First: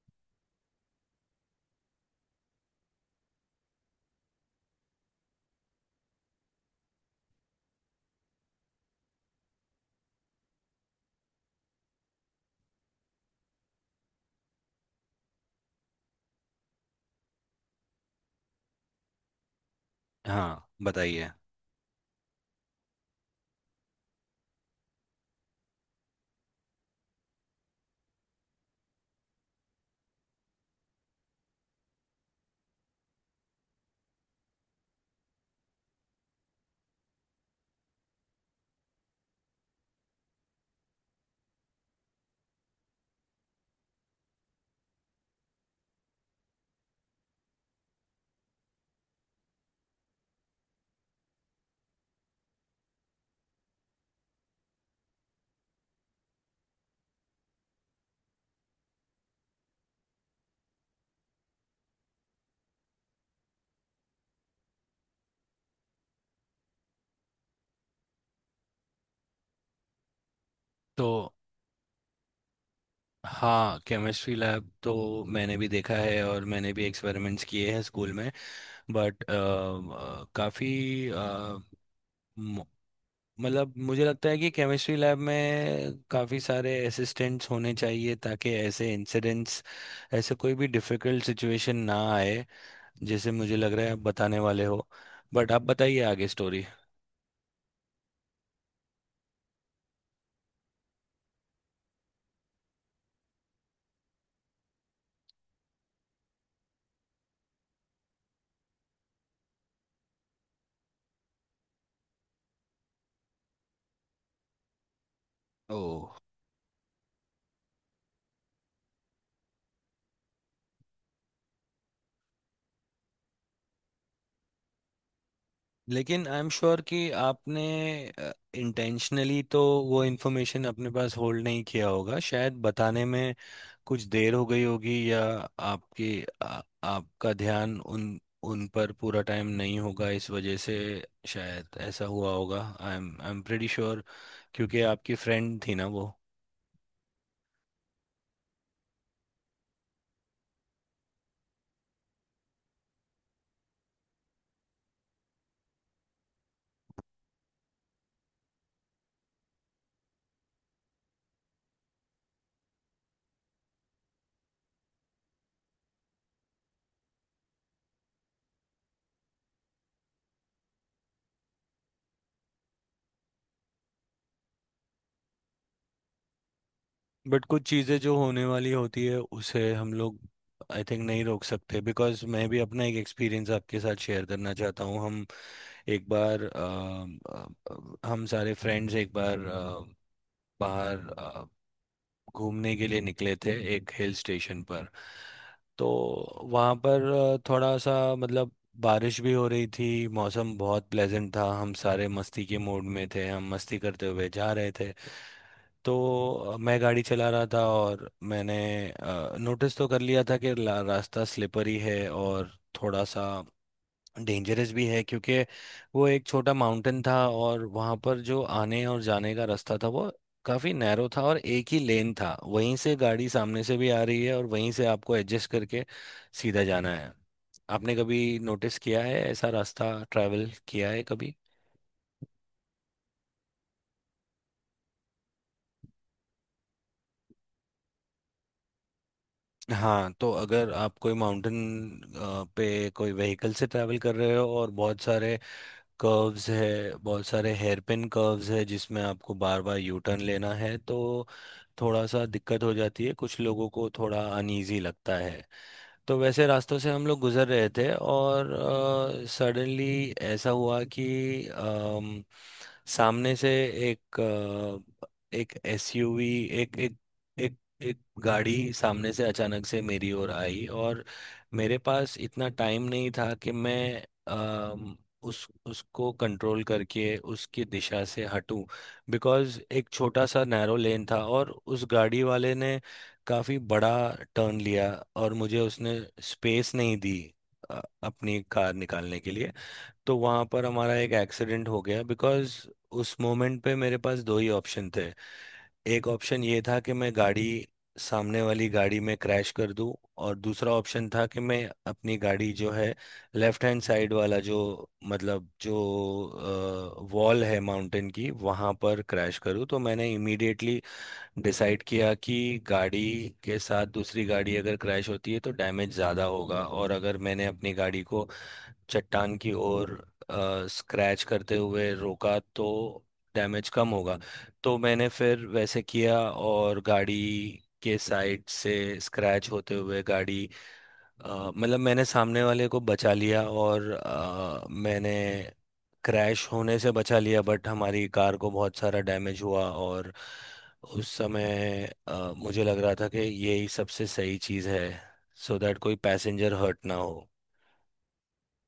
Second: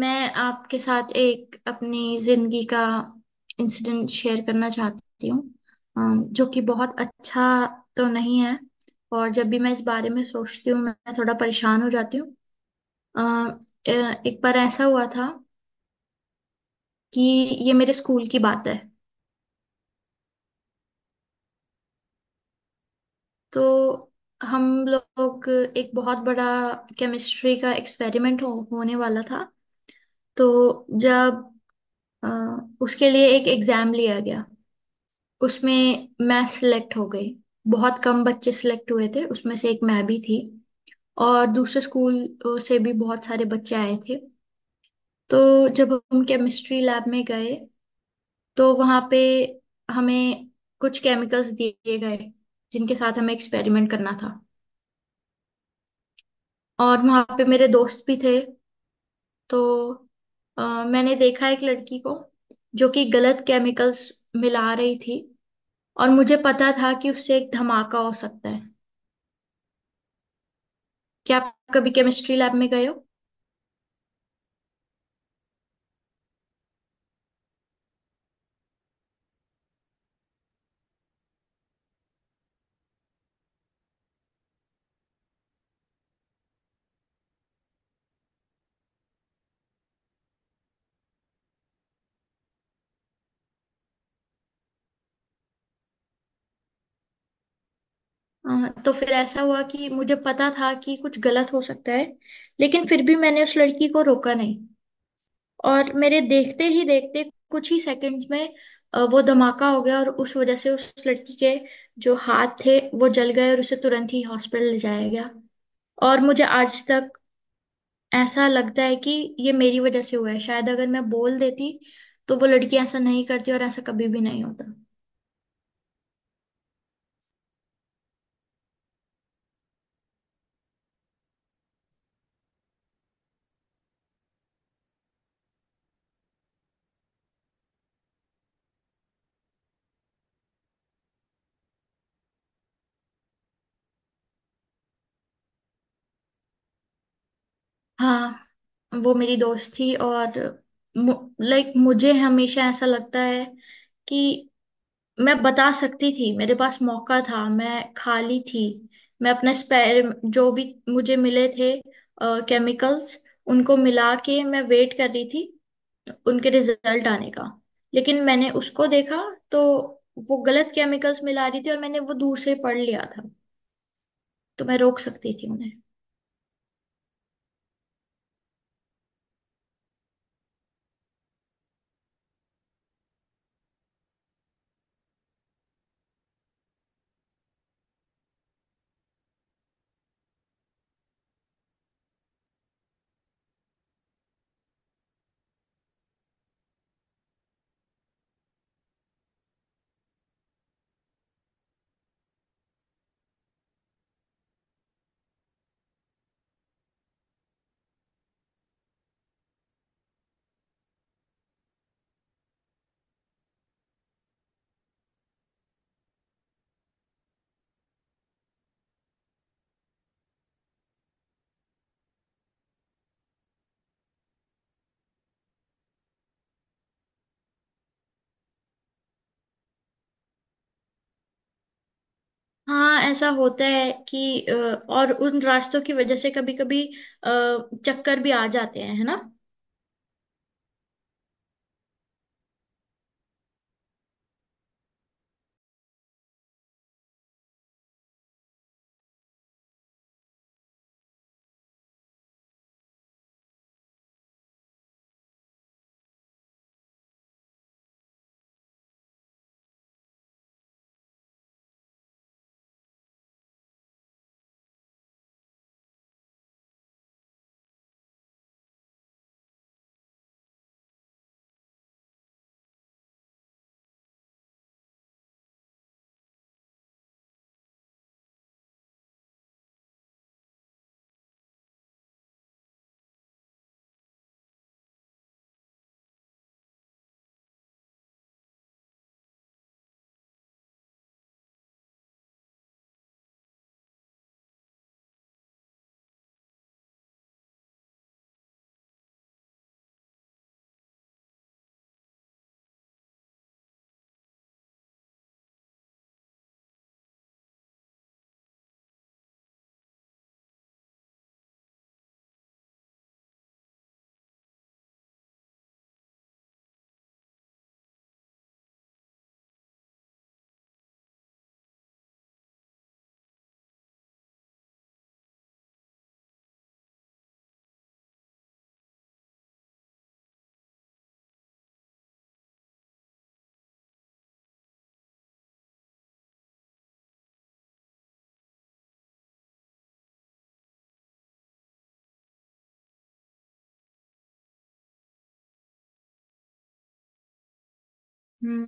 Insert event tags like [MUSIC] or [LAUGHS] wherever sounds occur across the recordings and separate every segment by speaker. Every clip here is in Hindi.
Speaker 1: मैं आपके साथ एक अपनी जिंदगी का इंसिडेंट शेयर करना चाहती हूँ जो कि बहुत अच्छा तो नहीं है। और जब भी मैं इस बारे में सोचती हूँ मैं थोड़ा परेशान हो जाती हूँ। अम, अ, एक बार ऐसा हुआ था कि ये मेरे स्कूल की बात है।
Speaker 2: हाँ बताइए।
Speaker 1: तो हम लोग एक बहुत बड़ा केमिस्ट्री का एक्सपेरिमेंट होने वाला था। तो जब अ, उसके लिए एक एग्जाम लिया गया उसमें मैं सिलेक्ट हो गई। बहुत कम बच्चे सिलेक्ट हुए थे उसमें से एक मैं भी थी। और दूसरे स्कूल से भी बहुत सारे बच्चे आए थे। तो जब हम केमिस्ट्री लैब में गए तो वहाँ पे हमें कुछ केमिकल्स दिए गए जिनके साथ हमें एक्सपेरिमेंट करना था। और वहाँ पे मेरे दोस्त भी थे। तो मैंने देखा एक लड़की को जो कि गलत केमिकल्स मिला रही थी। और मुझे पता था कि उससे एक धमाका हो सकता है।
Speaker 2: तो।
Speaker 1: क्या आप कभी केमिस्ट्री लैब में गए हो?
Speaker 2: हाँ, केमिस्ट्री लैब तो मैंने भी देखा है और मैंने भी एक्सपेरिमेंट्स किए हैं स्कूल में। बट काफ़ी मतलब मुझे लगता है कि केमिस्ट्री लैब में काफ़ी सारे असिस्टेंट्स होने चाहिए ताकि ऐसे इंसिडेंट्स ऐसे कोई भी डिफ़िकल्ट सिचुएशन ना आए जैसे मुझे लग रहा है आप बताने वाले हो। बट आप बताइए आगे स्टोरी।
Speaker 1: तो फिर ऐसा हुआ कि मुझे पता था कि कुछ गलत हो सकता है लेकिन फिर भी मैंने उस लड़की को रोका नहीं। और मेरे देखते ही देखते कुछ ही सेकंड्स में वो धमाका हो गया और उस वजह से उस लड़की के जो हाथ थे वो जल गए और उसे तुरंत ही हॉस्पिटल ले जाया गया।
Speaker 2: ओ।
Speaker 1: और मुझे आज तक ऐसा लगता है कि ये मेरी वजह से हुआ है। शायद अगर मैं बोल देती तो वो लड़की ऐसा नहीं करती और ऐसा कभी भी नहीं होता।
Speaker 2: लेकिन आई एम श्योर कि आपने इंटेंशनली तो वो इन्फॉर्मेशन अपने पास होल्ड नहीं किया होगा। शायद बताने में कुछ देर हो गई होगी या आपकी आपका ध्यान उन उन पर पूरा टाइम नहीं होगा इस वजह से शायद ऐसा हुआ होगा। आई एम प्रेटी श्योर क्योंकि आपकी फ्रेंड थी ना वो।
Speaker 1: हाँ, वो मेरी दोस्त थी और लाइक मुझे हमेशा ऐसा लगता है कि मैं बता सकती थी। मेरे पास मौका था, मैं खाली थी। मैं अपने स्पेयर, जो भी मुझे मिले थे केमिकल्स, उनको मिला के मैं वेट कर रही थी उनके रिजल्ट आने का। लेकिन मैंने उसको देखा तो वो गलत केमिकल्स मिला रही थी और मैंने वो दूर से पढ़ लिया था। तो मैं रोक सकती थी उन्हें।
Speaker 2: बट कुछ चीज़ें जो होने वाली होती है उसे हम लोग आई थिंक नहीं रोक सकते बिकॉज मैं भी अपना एक एक्सपीरियंस आपके साथ शेयर करना चाहता हूँ। हम एक बार हम सारे फ्रेंड्स एक बार बाहर घूमने के लिए निकले थे एक हिल स्टेशन पर। तो वहाँ पर थोड़ा सा मतलब बारिश भी हो रही थी। मौसम बहुत प्लेजेंट था। हम सारे मस्ती के मूड में थे। हम मस्ती करते हुए जा रहे थे। तो मैं गाड़ी चला रहा था और मैंने नोटिस तो कर लिया था कि रास्ता स्लिपरी है और थोड़ा सा डेंजरस भी है क्योंकि वो एक छोटा माउंटेन था और वहां पर जो आने और जाने का रास्ता था वो काफी नैरो था और एक ही लेन था। वहीं से गाड़ी सामने से भी आ रही है और वहीं से आपको एडजस्ट करके सीधा जाना है। आपने कभी नोटिस किया है? ऐसा रास्ता ट्रैवल किया है कभी?
Speaker 1: हाँ, ऐसा होता है कि और उन रास्तों की वजह से कभी कभी चक्कर भी आ जाते हैं, है ना।
Speaker 2: हाँ, तो अगर आप कोई माउंटेन पे कोई व्हीकल से ट्रैवल कर रहे हो और बहुत सारे कर्व्स है बहुत सारे हेयर पिन कर्व्स है जिसमें आपको बार बार यू टर्न लेना है तो थोड़ा सा दिक्कत हो जाती है कुछ लोगों को थोड़ा अनईजी लगता है। तो वैसे रास्तों से हम लोग गुजर रहे थे और सडनली ऐसा हुआ कि अम, सामने से एक अ, एक SUV एक एक एक एक गाड़ी सामने से अचानक से मेरी ओर आई और मेरे पास इतना टाइम नहीं था कि मैं अम, उस उसको कंट्रोल करके उसकी दिशा से हटूं। बिकॉज़ एक छोटा सा नैरो लेन था और उस गाड़ी वाले ने काफी बड़ा टर्न लिया और मुझे उसने स्पेस नहीं दी अपनी कार निकालने के लिए। तो वहां पर हमारा एक एक्सीडेंट हो गया बिकॉज उस मोमेंट पे मेरे पास दो ही ऑप्शन थे। एक ऑप्शन ये था कि मैं गाड़ी सामने वाली गाड़ी में क्रैश कर दूं और दूसरा ऑप्शन था कि मैं अपनी गाड़ी जो है लेफ्ट हैंड साइड वाला जो मतलब जो वॉल है माउंटेन की वहां पर क्रैश करूं। तो मैंने इमीडिएटली डिसाइड किया कि गाड़ी के साथ दूसरी गाड़ी अगर क्रैश होती है तो डैमेज ज़्यादा होगा और अगर मैंने अपनी गाड़ी को चट्टान की ओर स्क्रैच करते हुए रोका तो डैमेज कम होगा। तो मैंने फिर वैसे किया और गाड़ी के साइड से स्क्रैच होते हुए गाड़ी मतलब मैंने सामने वाले को बचा लिया और मैंने क्रैश होने से बचा लिया बट हमारी कार को बहुत सारा डैमेज हुआ। और उस समय मुझे लग रहा था कि यही सबसे सही चीज़ है सो so दैट कोई पैसेंजर हर्ट ना हो।
Speaker 1: हम्म।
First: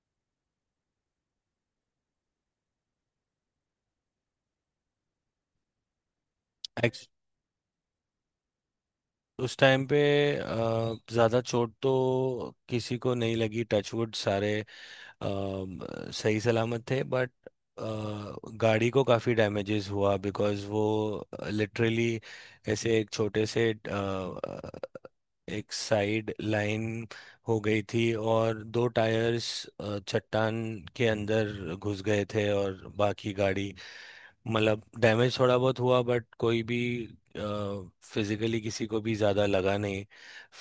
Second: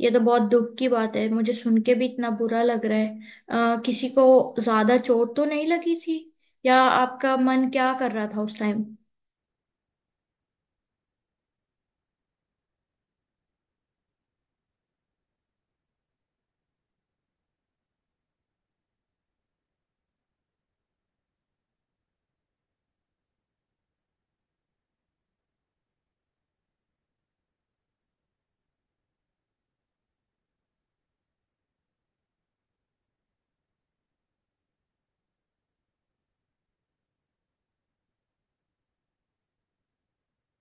Speaker 1: ये तो बहुत दुख की बात है, मुझे सुन के भी इतना बुरा लग रहा है। किसी को ज्यादा चोट तो नहीं लगी थी? या
Speaker 2: एक्च-
Speaker 1: आपका मन क्या कर रहा था उस टाइम?
Speaker 2: उस टाइम पे ज़्यादा चोट तो किसी को नहीं लगी। टचवुड सारे अम, सही सलामत थे। बट गाड़ी को काफ़ी डैमेजेस हुआ बिकॉज़ वो लिटरली ऐसे एक छोटे से एक साइड लाइन हो गई थी और दो टायर्स चट्टान के अंदर घुस गए थे और बाकी गाड़ी मतलब डैमेज थोड़ा बहुत हुआ बट कोई भी फिजिकली किसी को भी ज़्यादा लगा नहीं।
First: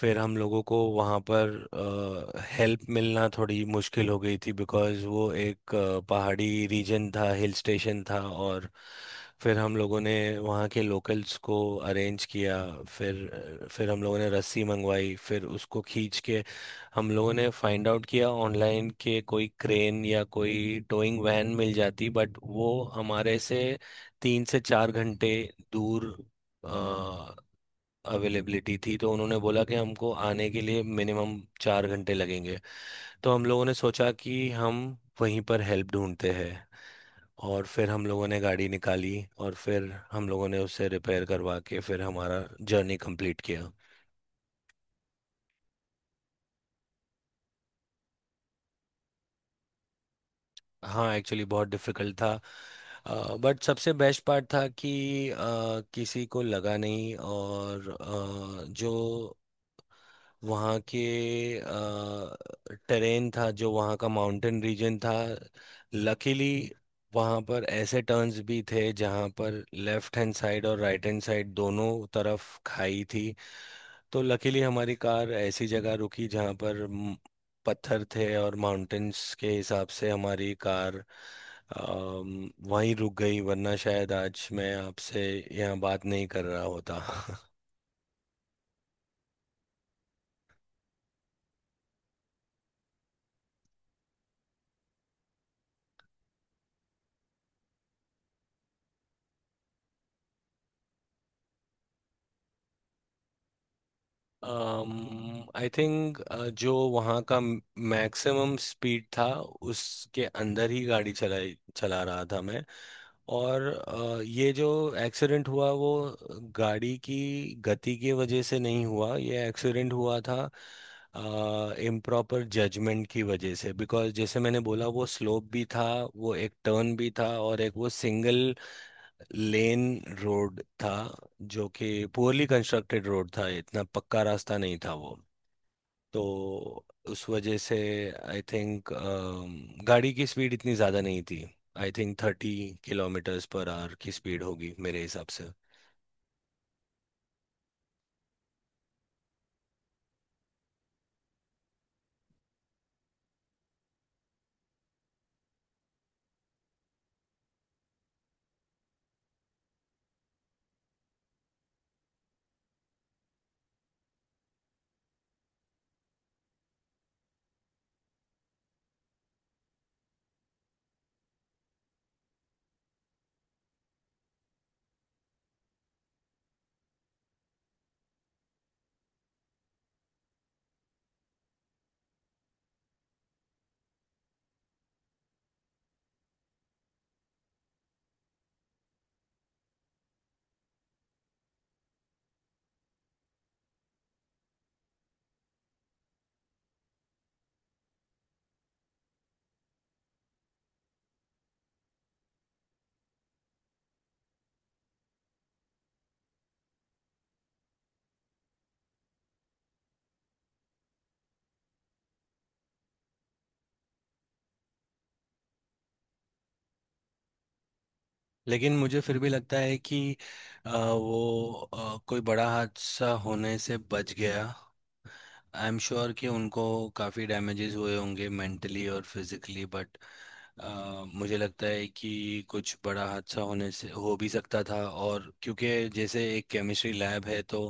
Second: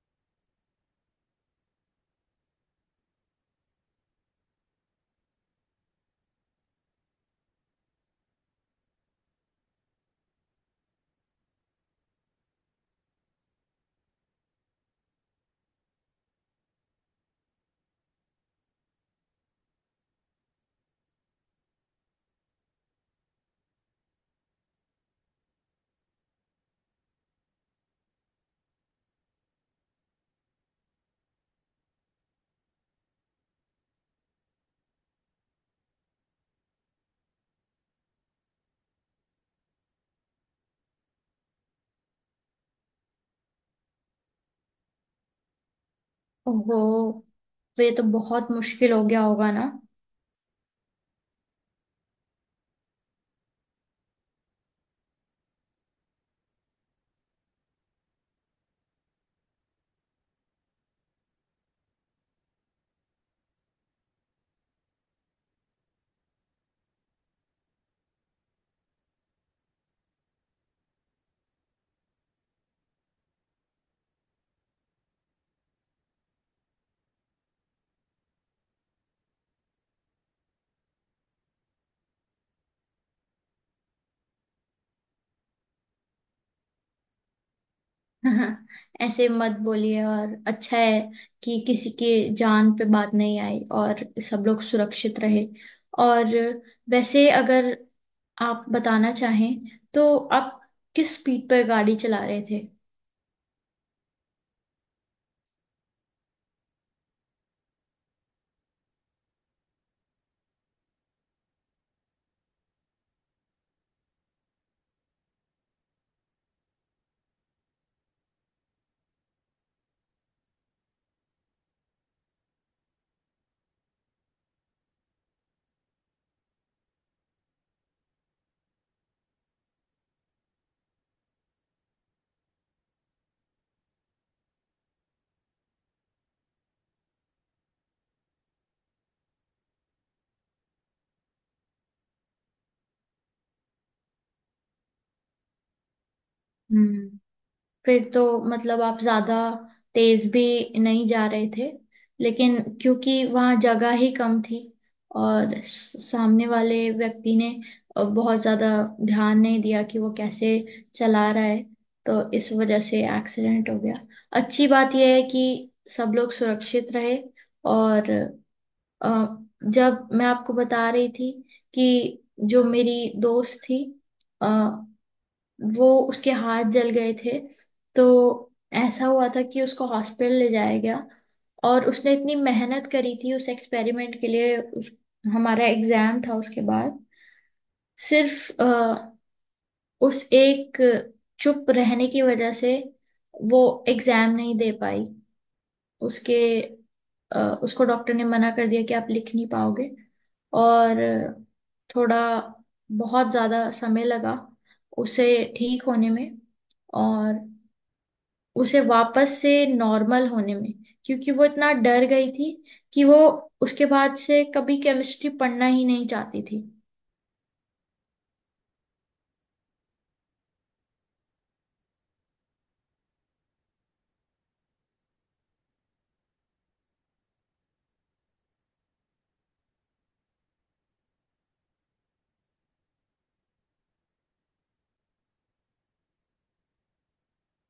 Speaker 2: फिर हम लोगों को वहाँ पर हेल्प मिलना थोड़ी मुश्किल हो गई थी बिकॉज़ वो एक पहाड़ी रीजन था हिल स्टेशन था। और फिर हम लोगों ने वहाँ के लोकल्स को अरेंज किया। फिर हम लोगों ने रस्सी मंगवाई फिर उसको खींच के हम लोगों ने फाइंड आउट किया ऑनलाइन के कोई क्रेन या कोई टोइंग वैन मिल जाती। बट वो हमारे से 3 से 4 घंटे दूर अवेलेबिलिटी थी तो उन्होंने बोला कि हमको आने के लिए मिनिमम 4 घंटे लगेंगे। तो हम लोगों ने सोचा कि हम वहीं पर हेल्प ढूंढते हैं और फिर हम लोगों ने गाड़ी निकाली और फिर हम लोगों ने उसे रिपेयर करवा के फिर हमारा जर्नी कंप्लीट किया।
Speaker 1: ओहो। तो ये तो बहुत मुश्किल हो गया होगा ना।
Speaker 2: हाँ, एक्चुअली बहुत डिफिकल्ट था बट सबसे बेस्ट पार्ट था कि किसी को लगा नहीं और जो वहाँ के टेरेन था जो वहाँ का माउंटेन रीजन था। लकीली वहाँ पर ऐसे टर्न्स भी थे जहाँ पर लेफ्ट हैंड साइड और राइट हैंड साइड दोनों तरफ खाई थी तो लकीली हमारी कार ऐसी जगह रुकी जहाँ पर पत्थर थे और माउंटेन्स के हिसाब से हमारी कार वहीं रुक गई वरना शायद आज मैं आपसे यहाँ बात नहीं कर रहा होता [LAUGHS]
Speaker 1: [LAUGHS] हाँ, ऐसे मत बोलिए। और अच्छा है कि किसी की जान पे बात नहीं आई और सब लोग सुरक्षित रहे। और वैसे अगर आप बताना चाहें तो आप किस स्पीड पर गाड़ी चला रहे थे?
Speaker 2: आई थिंक जो वहाँ का मैक्सिमम स्पीड था उसके अंदर ही गाड़ी चला रहा था मैं। और ये जो एक्सीडेंट हुआ वो गाड़ी की गति की वजह से नहीं हुआ। ये एक्सीडेंट हुआ था इम्प्रॉपर जजमेंट की वजह से बिकॉज जैसे मैंने बोला वो स्लोप भी था वो एक टर्न भी था और एक वो सिंगल लेन रोड था जो कि पुअरली कंस्ट्रक्टेड रोड था इतना पक्का रास्ता नहीं था वो। तो उस वजह से आई थिंक गाड़ी की स्पीड इतनी ज़्यादा नहीं थी। I think 30 kilometres per hour की स्पीड होगी मेरे हिसाब से।
Speaker 1: हम्म। फिर तो मतलब आप ज्यादा तेज भी नहीं जा रहे थे। लेकिन क्योंकि वहाँ जगह ही कम थी और सामने वाले व्यक्ति ने बहुत ज्यादा ध्यान नहीं दिया कि वो कैसे चला रहा है, तो इस वजह से एक्सीडेंट हो गया। अच्छी बात यह है कि सब लोग सुरक्षित रहे। और अ, जब मैं आपको बता रही थी कि जो मेरी दोस्त थी अ, वो उसके हाथ जल गए थे तो ऐसा हुआ था कि उसको हॉस्पिटल ले जाया गया। और उसने इतनी मेहनत करी थी उस एक्सपेरिमेंट के लिए, हमारा एग्जाम था उसके बाद। सिर्फ उस एक चुप रहने की वजह से वो एग्जाम नहीं दे पाई। उसके उसको डॉक्टर ने मना कर दिया कि आप लिख नहीं पाओगे। और थोड़ा बहुत ज़्यादा समय लगा उसे ठीक होने में और उसे वापस से नॉर्मल होने में। क्योंकि वो इतना डर गई थी कि वो उसके बाद से कभी केमिस्ट्री पढ़ना ही नहीं चाहती थी।
Speaker 2: लेकिन मुझे फिर भी लगता है कि वो कोई बड़ा हादसा होने से बच गया। आई एम श्योर कि उनको काफ़ी डैमेजेस हुए होंगे मेंटली और फिजिकली बट मुझे लगता है कि कुछ बड़ा हादसा होने से हो भी सकता था। और क्योंकि जैसे एक केमिस्ट्री लैब है तो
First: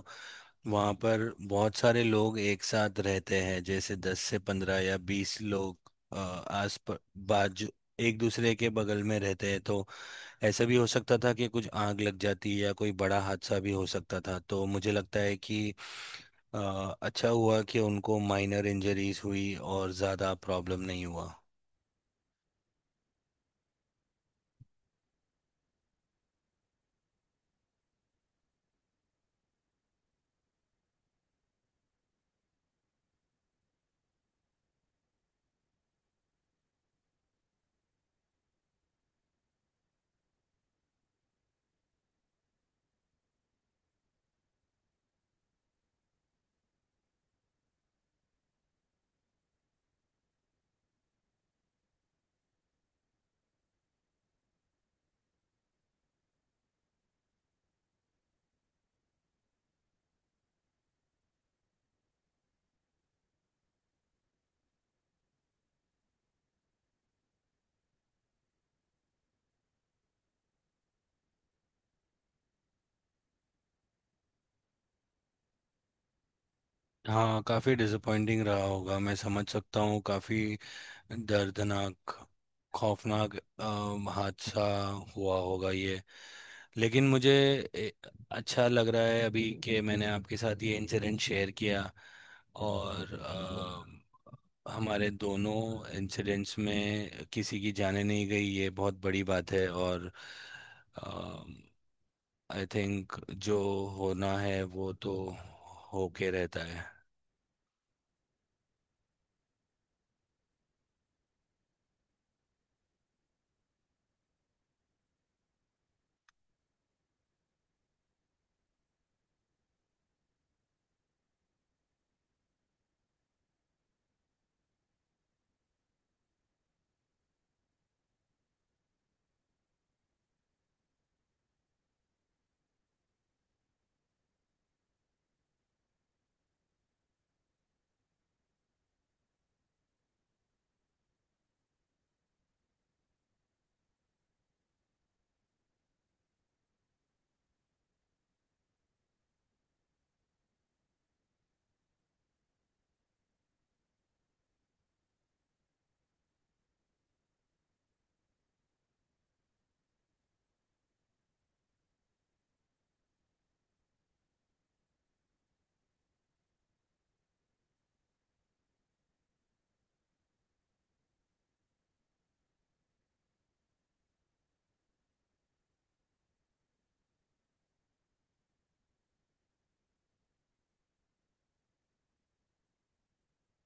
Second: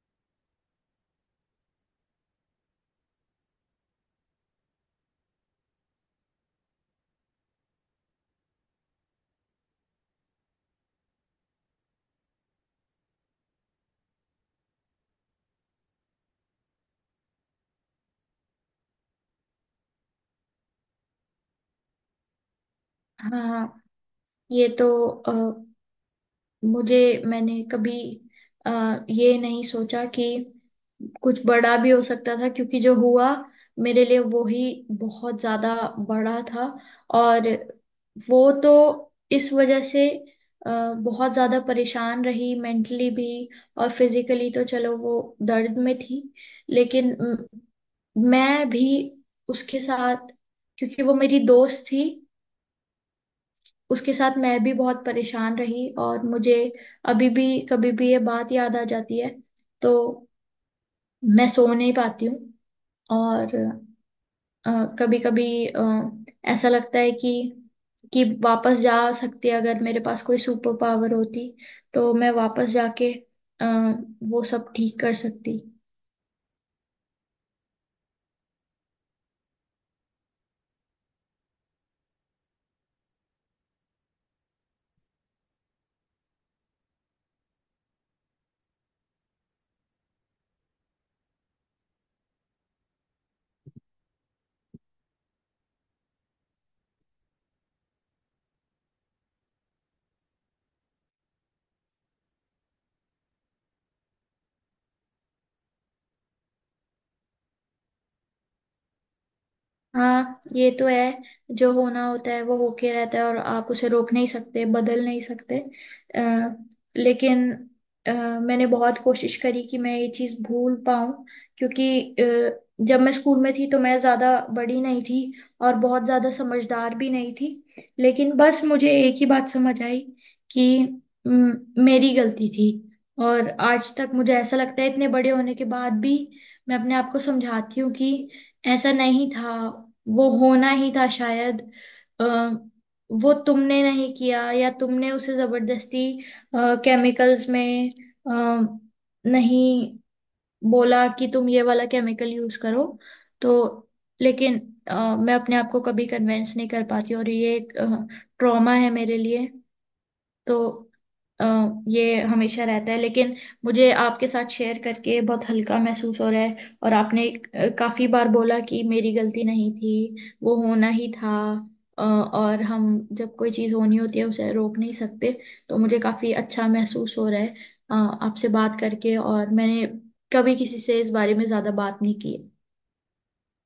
Speaker 2: वहाँ पर बहुत सारे लोग एक साथ रहते हैं जैसे 10 से 15 या 20 लोग अ, आस प- बाजू एक दूसरे के बगल में रहते हैं तो ऐसा भी हो सकता था कि कुछ आग लग जाती या कोई बड़ा हादसा भी हो सकता था। तो मुझे लगता है कि अ, अच्छा हुआ कि उनको माइनर इंजरीज हुई और ज़्यादा प्रॉब्लम नहीं हुआ।
Speaker 1: हाँ, ये तो मुझे, मैंने कभी ये नहीं सोचा कि कुछ बड़ा भी हो सकता था। क्योंकि जो हुआ मेरे लिए वो ही बहुत ज्यादा बड़ा था। और वो तो इस वजह से बहुत ज्यादा परेशान रही मेंटली भी। और फिजिकली तो चलो वो दर्द में थी लेकिन मैं भी उसके साथ, क्योंकि वो मेरी दोस्त थी, उसके साथ मैं भी बहुत परेशान रही। और मुझे अभी भी कभी भी ये बात याद आ जाती है तो मैं सो नहीं पाती हूँ। और कभी कभी ऐसा लगता है कि वापस जा सकती, अगर मेरे पास कोई सुपर पावर होती तो मैं वापस जाके अ, वो सब ठीक कर सकती।
Speaker 2: हाँ, काफ़ी डिसअपॉइंटिंग रहा होगा। मैं समझ सकता हूँ। काफ़ी दर्दनाक खौफनाक हादसा हुआ होगा ये। लेकिन मुझे ए, अच्छा लग रहा है अभी कि मैंने आपके साथ ये इंसिडेंट शेयर किया और हमारे दोनों इंसिडेंट्स में किसी की जाने नहीं गई। ये बहुत बड़ी बात है और आई थिंक जो होना है वो तो होके रहता है।
Speaker 1: हाँ, ये तो है। जो होना होता है वो होके रहता है और आप उसे रोक नहीं सकते, बदल नहीं सकते। आ, लेकिन अ, मैंने बहुत कोशिश करी कि मैं ये चीज़ भूल पाऊं। क्योंकि जब मैं स्कूल में थी तो मैं ज़्यादा बड़ी नहीं थी और बहुत ज़्यादा समझदार भी नहीं थी। लेकिन बस मुझे एक ही बात समझ आई कि म, मेरी गलती थी। और आज तक मुझे ऐसा लगता है। इतने बड़े होने के बाद भी मैं अपने आप को समझाती हूँ कि ऐसा नहीं था, वो होना ही था शायद। अ, वो तुमने नहीं किया या तुमने उसे जबरदस्ती केमिकल्स में अ, नहीं बोला कि तुम ये वाला केमिकल यूज करो। तो लेकिन मैं अपने आप को कभी कन्वेंस नहीं कर पाती और ये एक ट्रॉमा है मेरे लिए। तो अ, ये हमेशा रहता है। लेकिन मुझे आपके साथ शेयर करके बहुत हल्का महसूस हो रहा है। और आपने काफी बार बोला कि मेरी गलती नहीं थी, वो होना ही था। और हम, जब कोई चीज़ होनी होती है उसे रोक नहीं सकते। तो मुझे काफी अच्छा महसूस हो रहा है आपसे बात करके। और मैंने कभी किसी से इस बारे में ज्यादा बात नहीं की है।